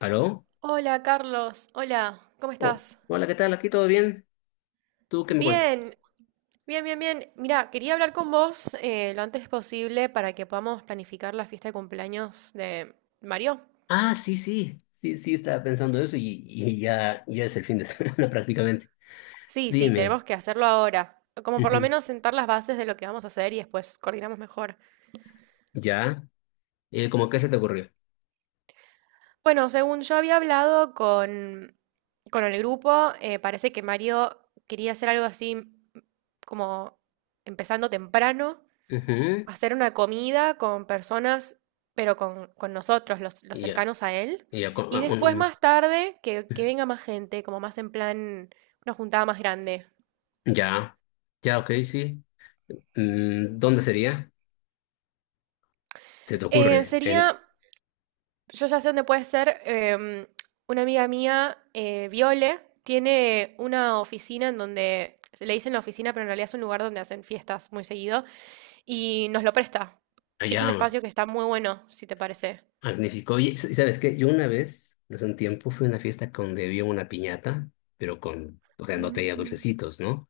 ¿Aló? Hola Carlos, hola, ¿cómo Oh, estás? hola, ¿qué tal? ¿Aquí todo bien? ¿Tú qué me cuentas? Bien, bien, bien, bien. Mira, quería hablar con vos lo antes posible para que podamos planificar la fiesta de cumpleaños de Mario. Ah, sí, sí, sí, sí, estaba pensando eso y ya, ya es el fin de semana prácticamente. Sí, sí, Dime, tenemos que hacerlo ahora, como por lo ujú, menos sentar las bases de lo que vamos a hacer y después coordinamos mejor. ¿ya? ¿Cómo qué se te ocurrió? Bueno, según yo había hablado con el grupo, parece que Mario quería hacer algo así como empezando temprano. Ujú. Hacer una comida con personas, pero con nosotros, los Ya, cercanos a él. ya, Y ah, después más tarde, que venga más gente, como más en plan, una juntada más grande. ya, ya, ok, sí. Mm, ¿dónde sería? ¿Se te ocurre? Sería, yo ya sé dónde puede ser, una amiga mía, Viole, tiene una oficina en donde, le dicen la oficina, pero en realidad es un lugar donde hacen fiestas muy seguido, y nos lo presta. Es un Allá, espacio que está muy bueno, si te parece. magnífico. Oye, ¿sabes qué? Yo una vez, hace un tiempo, fui a una fiesta donde había una piñata, pero o sea, no tenía Mm, dulcecitos, ¿no?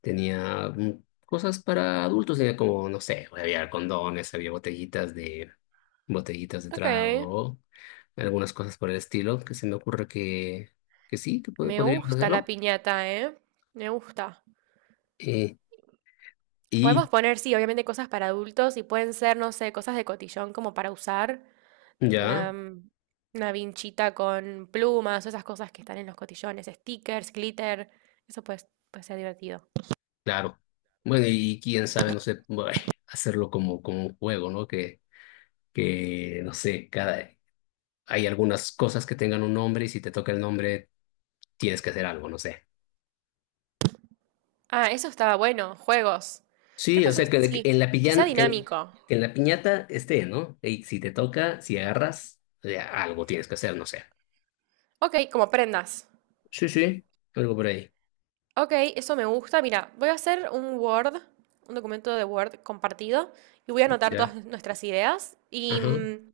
Tenía cosas para adultos, tenía como, no sé, había condones, había botellitas de ok. trago, algunas cosas por el estilo, que se me ocurre que sí, que Me podríamos gusta la hacerlo. piñata, ¿eh? Me gusta. Eh, y Podemos poner, sí, obviamente cosas para adultos y pueden ser, no sé, cosas de cotillón como para usar, tipo ya, una vinchita con plumas, o esas cosas que están en los cotillones, stickers, glitter, eso puede ser divertido. claro. Bueno, y quién sabe, no sé, bueno, hacerlo como un juego, ¿no? Que, no sé, hay algunas cosas que tengan un nombre y si te toca el nombre tienes que hacer algo, no sé. Ah, eso estaba bueno, juegos. Creo Sí, que o sea, que sí, en la que sea pillan, dinámico. que en la piñata esté, ¿no? Y si te toca, si agarras, o sea, algo tienes que hacer, no sé. Ok, como prendas. Sí, sí, algo por ahí. Ok, eso me gusta. Mira, voy a hacer un Word, un documento de Word compartido y voy a anotar Ya. todas nuestras ideas. Ajá.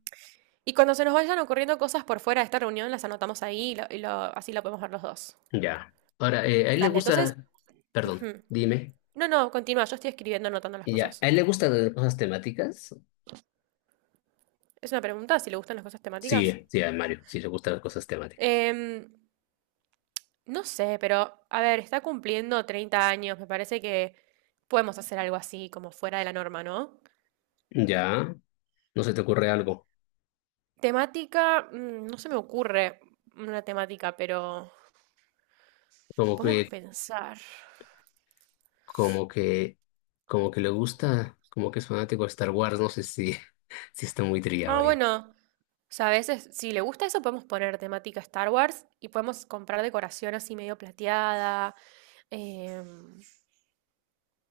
Y cuando se nos vayan ocurriendo cosas por fuera de esta reunión, las anotamos ahí así lo podemos ver los dos. Ya. Ahora, ¿a él le Dale, entonces. gusta, perdón, Ujú. dime. No, no, continúa, yo estoy escribiendo, anotando las Y ya, cosas. ¿a él le gustan las cosas temáticas? Es una pregunta, si le gustan las cosas temáticas. Sí, sí, a Mario, sí le gustan las cosas temáticas. Em, no sé, pero a ver, está cumpliendo 30 años, me parece que podemos hacer algo así, como fuera de la norma, ¿no? Ya, ¿no se te ocurre algo? Temática, no se me ocurre una temática, pero Como podemos que, pensar. como que, como que le gusta, como que es fanático de Star Wars, no sé si, si está muy trillado Ah, ya. bueno. O sea, a veces, si le gusta eso, podemos poner temática Star Wars y podemos comprar decoración así medio plateada. em,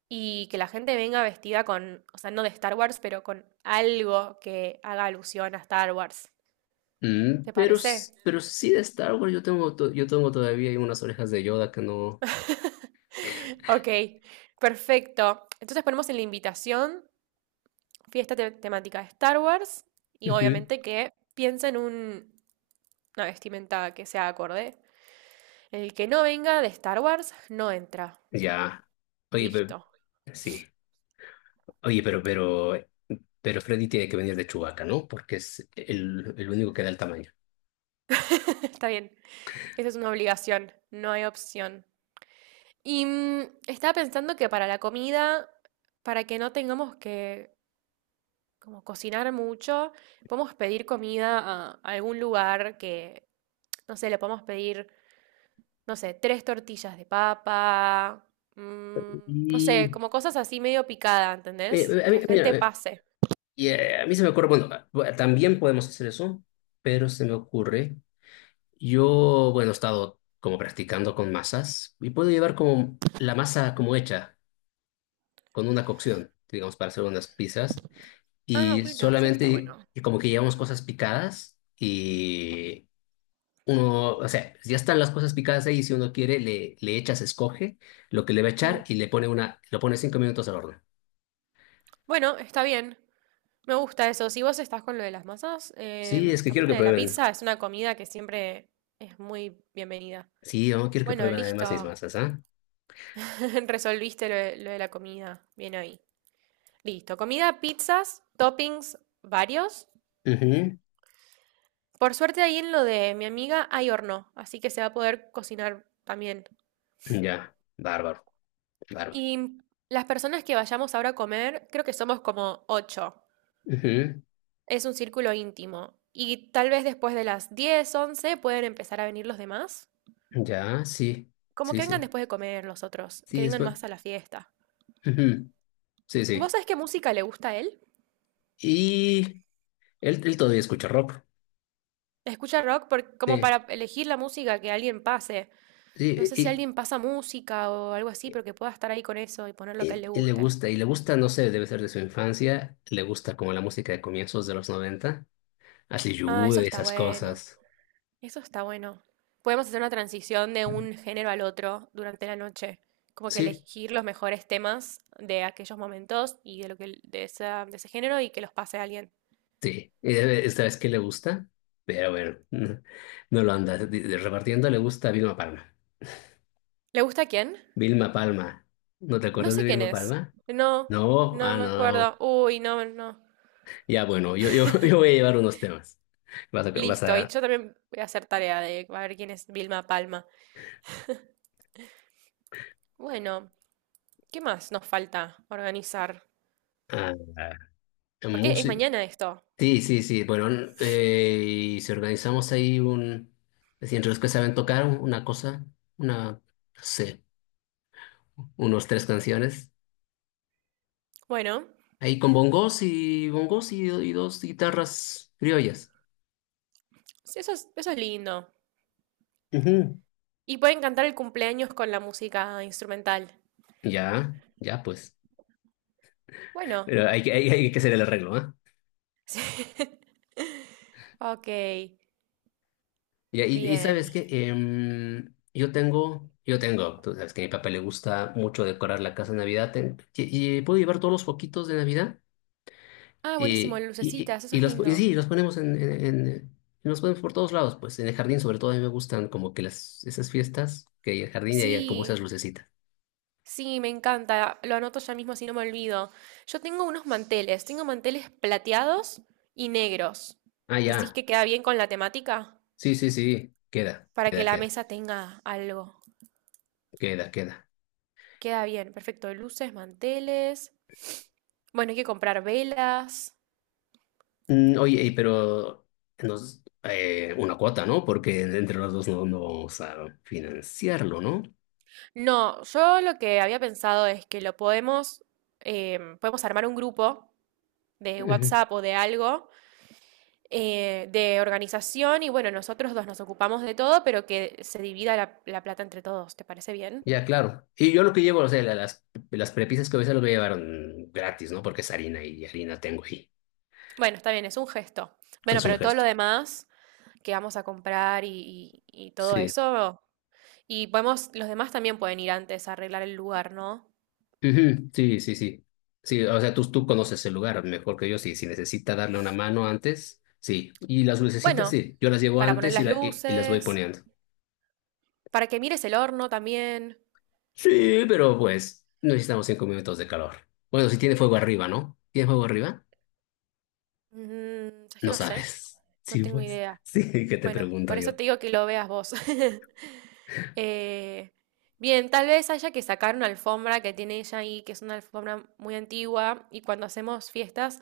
y que la gente venga vestida con, o sea, no de Star Wars, pero con algo que haga alusión a Star Wars. Mm, ¿Te pero, parece? s- pero sí de Star Wars yo tengo, yo tengo todavía unas orejas de Yoda que no... Ok, perfecto. Entonces ponemos en la invitación fiesta temática de Star Wars y Ujú. obviamente que piensen una vestimenta que sea acorde. El que no venga de Star Wars no entra. Ya. Oye, pero... Listo. Sí. Oye, pero Freddy tiene que venir de Chewbacca, ¿no? Porque es el único que da el tamaño. Está bien. Esa es una obligación, no hay opción. Y estaba pensando que para la comida, para que no tengamos que como cocinar mucho, podemos pedir comida a algún lugar que, no sé, le podemos pedir, no sé, tres tortillas de papa, mm, no sé, Y... como cosas así medio picada, ¿entendés? A Que mí, la gente mira, pase. A mí se me ocurre, bueno, también podemos hacer eso, pero se me ocurre, yo, bueno, he estado como practicando con masas y puedo llevar como la masa como hecha, con una cocción, digamos, para hacer unas pizzas. Ah, Y bueno, eso está solamente bueno. como que llevamos cosas picadas y uno, o sea, ya están las cosas picadas ahí, si uno quiere, le echas, escoge lo que le va a echar Mm. y le pone una, lo pone 5 minutos al horno. Bueno, está bien. Me gusta eso. Si vos estás con lo de las masas, Sí, es que quiero que aparte de la prueben. pizza, es una comida que siempre es muy bienvenida. Sí, yo quiero que Bueno, prueben además mis listo. masas, ¿ah? Resolviste lo de la comida. Bien ahí. Listo. Comida, pizzas, toppings, varios. Ujú. Por suerte ahí en lo de mi amiga hay horno, así que se va a poder cocinar también. Ya, bárbaro, bárbaro. Y las personas que vayamos ahora a comer, creo que somos como ocho. Ujú. Es un círculo íntimo. Y tal vez después de las 10, 11 pueden empezar a venir los demás. Ya, sí, Como sí, que vengan sí, después de comer los otros, sí, que vengan después. más a la fiesta. Ujú. Sí, ¿Vos sí. sabés qué música le gusta a él? Y él todavía escucha rock. Escucha rock como Sí, para elegir la música que alguien pase. No sé si sí, alguien pasa música o algo así, pero que pueda estar ahí con eso y poner lo que a él Él, le él le guste. gusta, y le gusta, no sé, debe ser de su infancia, le gusta como la música de comienzos de los 90 así Ah, eso Yude, está esas bueno. cosas. Eso está bueno. Podemos hacer una transición de un género al otro durante la noche. Como que Sí, elegir los mejores temas de aquellos momentos y de lo que de ese género y que los pase a alguien. sí, esta vez que le gusta, pero bueno, no, no lo anda repartiendo, le gusta Vilma Palma. ¿Le gusta a quién? Vilma Palma, ¿no te No acuerdas de sé quién Vilma es. Palma? No, No, no ah, me no. acuerdo. Uy, no, no. Ya bueno, yo voy a llevar unos temas. Vas a, vas Listo, y a, yo también voy a hacer tarea de a ver quién es Vilma Palma. Bueno, ¿qué más nos falta organizar? a, a Porque es música. mañana esto. Sí, sí, sí. Bueno, y si organizamos ahí un... es decir, entre los que saben tocar una cosa, una, no sé, unos tres canciones. Bueno, Ahí con bongos y bongos y dos guitarras criollas. sí, eso es lindo. Ujú. Y pueden cantar el cumpleaños con la música instrumental. Ya, ya pues. Bueno, Pero hay que hacer el arreglo, ¿ah? sí. Ok, Ya. Y sabes bien. qué, yo tengo, tú sabes que a mi papá le gusta mucho decorar la casa de Navidad. Y puedo llevar todos los foquitos de Navidad. Ah, buenísimo, lucecitas, eso es Los, y lindo. sí, los ponemos los ponemos por todos lados, pues en el jardín. Sobre todo a mí me gustan como que esas fiestas que hay en el jardín y hay como Sí, esas lucecitas. sí, me encanta. Lo anoto ya mismo si no me olvido. Yo tengo unos manteles. Tengo manteles plateados y negros. Ah, ¿Decís ya. que queda bien con la temática? Sí, sí, sí, queda, Para que queda, la queda, mesa tenga algo. queda, queda. Queda bien. Perfecto. Luces, manteles. Bueno, hay que comprar velas. Mm, oye, y pero una cuota, ¿no? Porque entre los dos no, no vamos a financiarlo, ¿no? No, yo lo que había pensado es que lo podemos armar un grupo de Ujú. WhatsApp o de algo de organización y bueno, nosotros dos nos ocupamos de todo, pero que se divida la plata entre todos, ¿te parece bien? Ya, claro. Y yo lo que llevo, o sea, las prepisas que a veces lo voy a llevar gratis, ¿no? Porque es harina y harina tengo y Bueno, está bien, es un gesto. Bueno, es un pero todo lo gesto. demás que vamos a comprar y todo Sí. eso, y podemos, los demás también pueden ir antes a arreglar el lugar, ¿no? Ujú. Sí, sí, sí. Sí, o sea, tú conoces el lugar mejor que yo. Sí, si necesita darle una mano antes, sí. Y las lucecitas, Bueno, sí. Yo las llevo para poner antes y, las la- y, y las voy luces, poniendo. para que mires el horno también. Sí, pero pues necesitamos 5 minutos de calor. Bueno, si tiene fuego arriba, ¿no? ¿Tiene fuego arriba? Es que No no sé, sabes. no Sí, tengo pues. idea. Sí, que te Bueno, pregunto por eso yo. te digo que lo veas vos. Eh, Bien, tal vez haya que sacar una alfombra que tiene ella ahí, que es una alfombra muy antigua, y cuando hacemos fiestas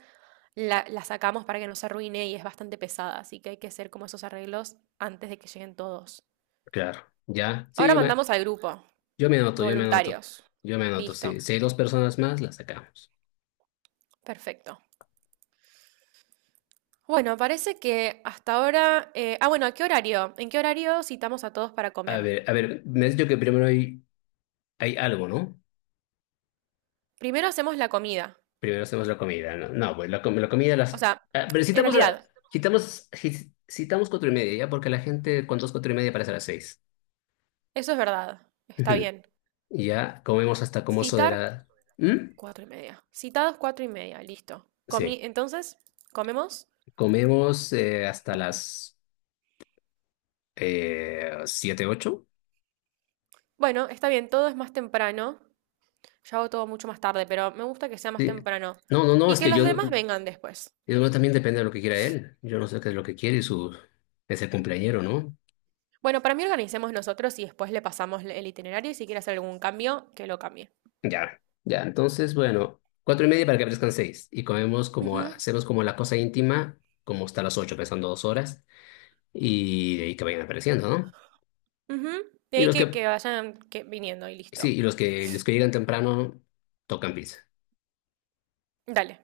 la sacamos para que no se arruine y es bastante pesada, así que hay que hacer como esos arreglos antes de que lleguen todos. Claro. ¿Ya? Sí, Ahora mandamos al grupo, yo me anoto, yo me anoto. voluntarios. Yo me anoto, Listo, sí. Si hay dos personas más, las sacamos. perfecto. Bueno, parece que hasta ahora. Ah, bueno, ¿a qué horario? ¿En qué horario citamos a todos para comer? A ver, me has dicho que primero hay algo, ¿no? Primero hacemos la comida. Primero hacemos la comida, ¿no? No, pues la comida O las... sea, ah, pero en citamos, a realidad, citamos 4:30, ¿ya? Porque la gente cuando es 4:30 parece a las 6. eso es verdad. Ujú. Está bien. Y ya comemos hasta como eso de Citar la... ¿Mm? 4:30. Citados 4:30, listo. Sí, Comí, entonces, ¿comemos? comemos hasta las siete, ocho. Bueno, está bien, todo es más temprano. Yo hago todo mucho más tarde, pero me gusta que sea más Sí. temprano. No, no, no, Y es que que yo, los demás no- vengan después. yo no- también depende de lo que quiera él. Yo no sé qué es lo que quiere y su... Es el cumpleañero, ¿no? Bueno, para mí organicemos nosotros y después le pasamos el itinerario y si quiere hacer algún cambio, que lo cambie. Ya, ya. Entonces, bueno, 4:30 para que aparezcan seis. Y comemos como, Ujú, hacemos como la cosa íntima, como hasta las 8, pasando 2 horas. Y de ahí que vayan apareciendo, ¿no? ujú. De Y ahí los que, que, que vayan que, viniendo y listo. sí, y los que llegan temprano tocan pizza. Dale.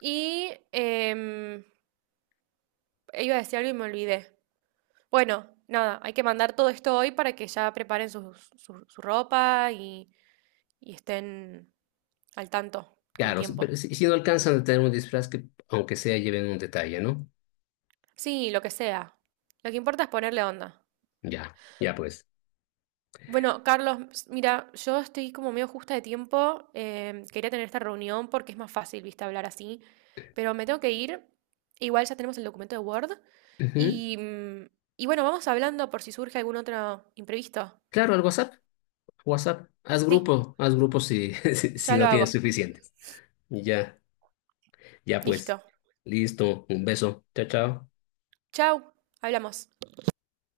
Y iba a decir algo y me olvidé. Bueno, nada, hay que mandar todo esto hoy para que ya preparen su ropa y estén al tanto con Claro, si- tiempo. pero si, si no alcanzan a tener un disfraz que, aunque sea, lleven un detalle, ¿no? Sí, lo que sea. Lo que importa es ponerle onda. Ya, ya pues. Bueno, Carlos, mira, yo estoy como medio justa de tiempo. Quería tener esta reunión porque es más fácil, viste, hablar así. Pero me tengo que ir. Igual ya tenemos el documento de Word. Ujú. Y, mm, y bueno, vamos hablando por si surge algún otro imprevisto. Claro, al WhatsApp. WhatsApp. Sí, Haz grupo si, si, si ya lo no tienes hago. suficientes. Ya, ya pues. Listo. Listo. Un beso. Chao, chao. Chau, hablamos.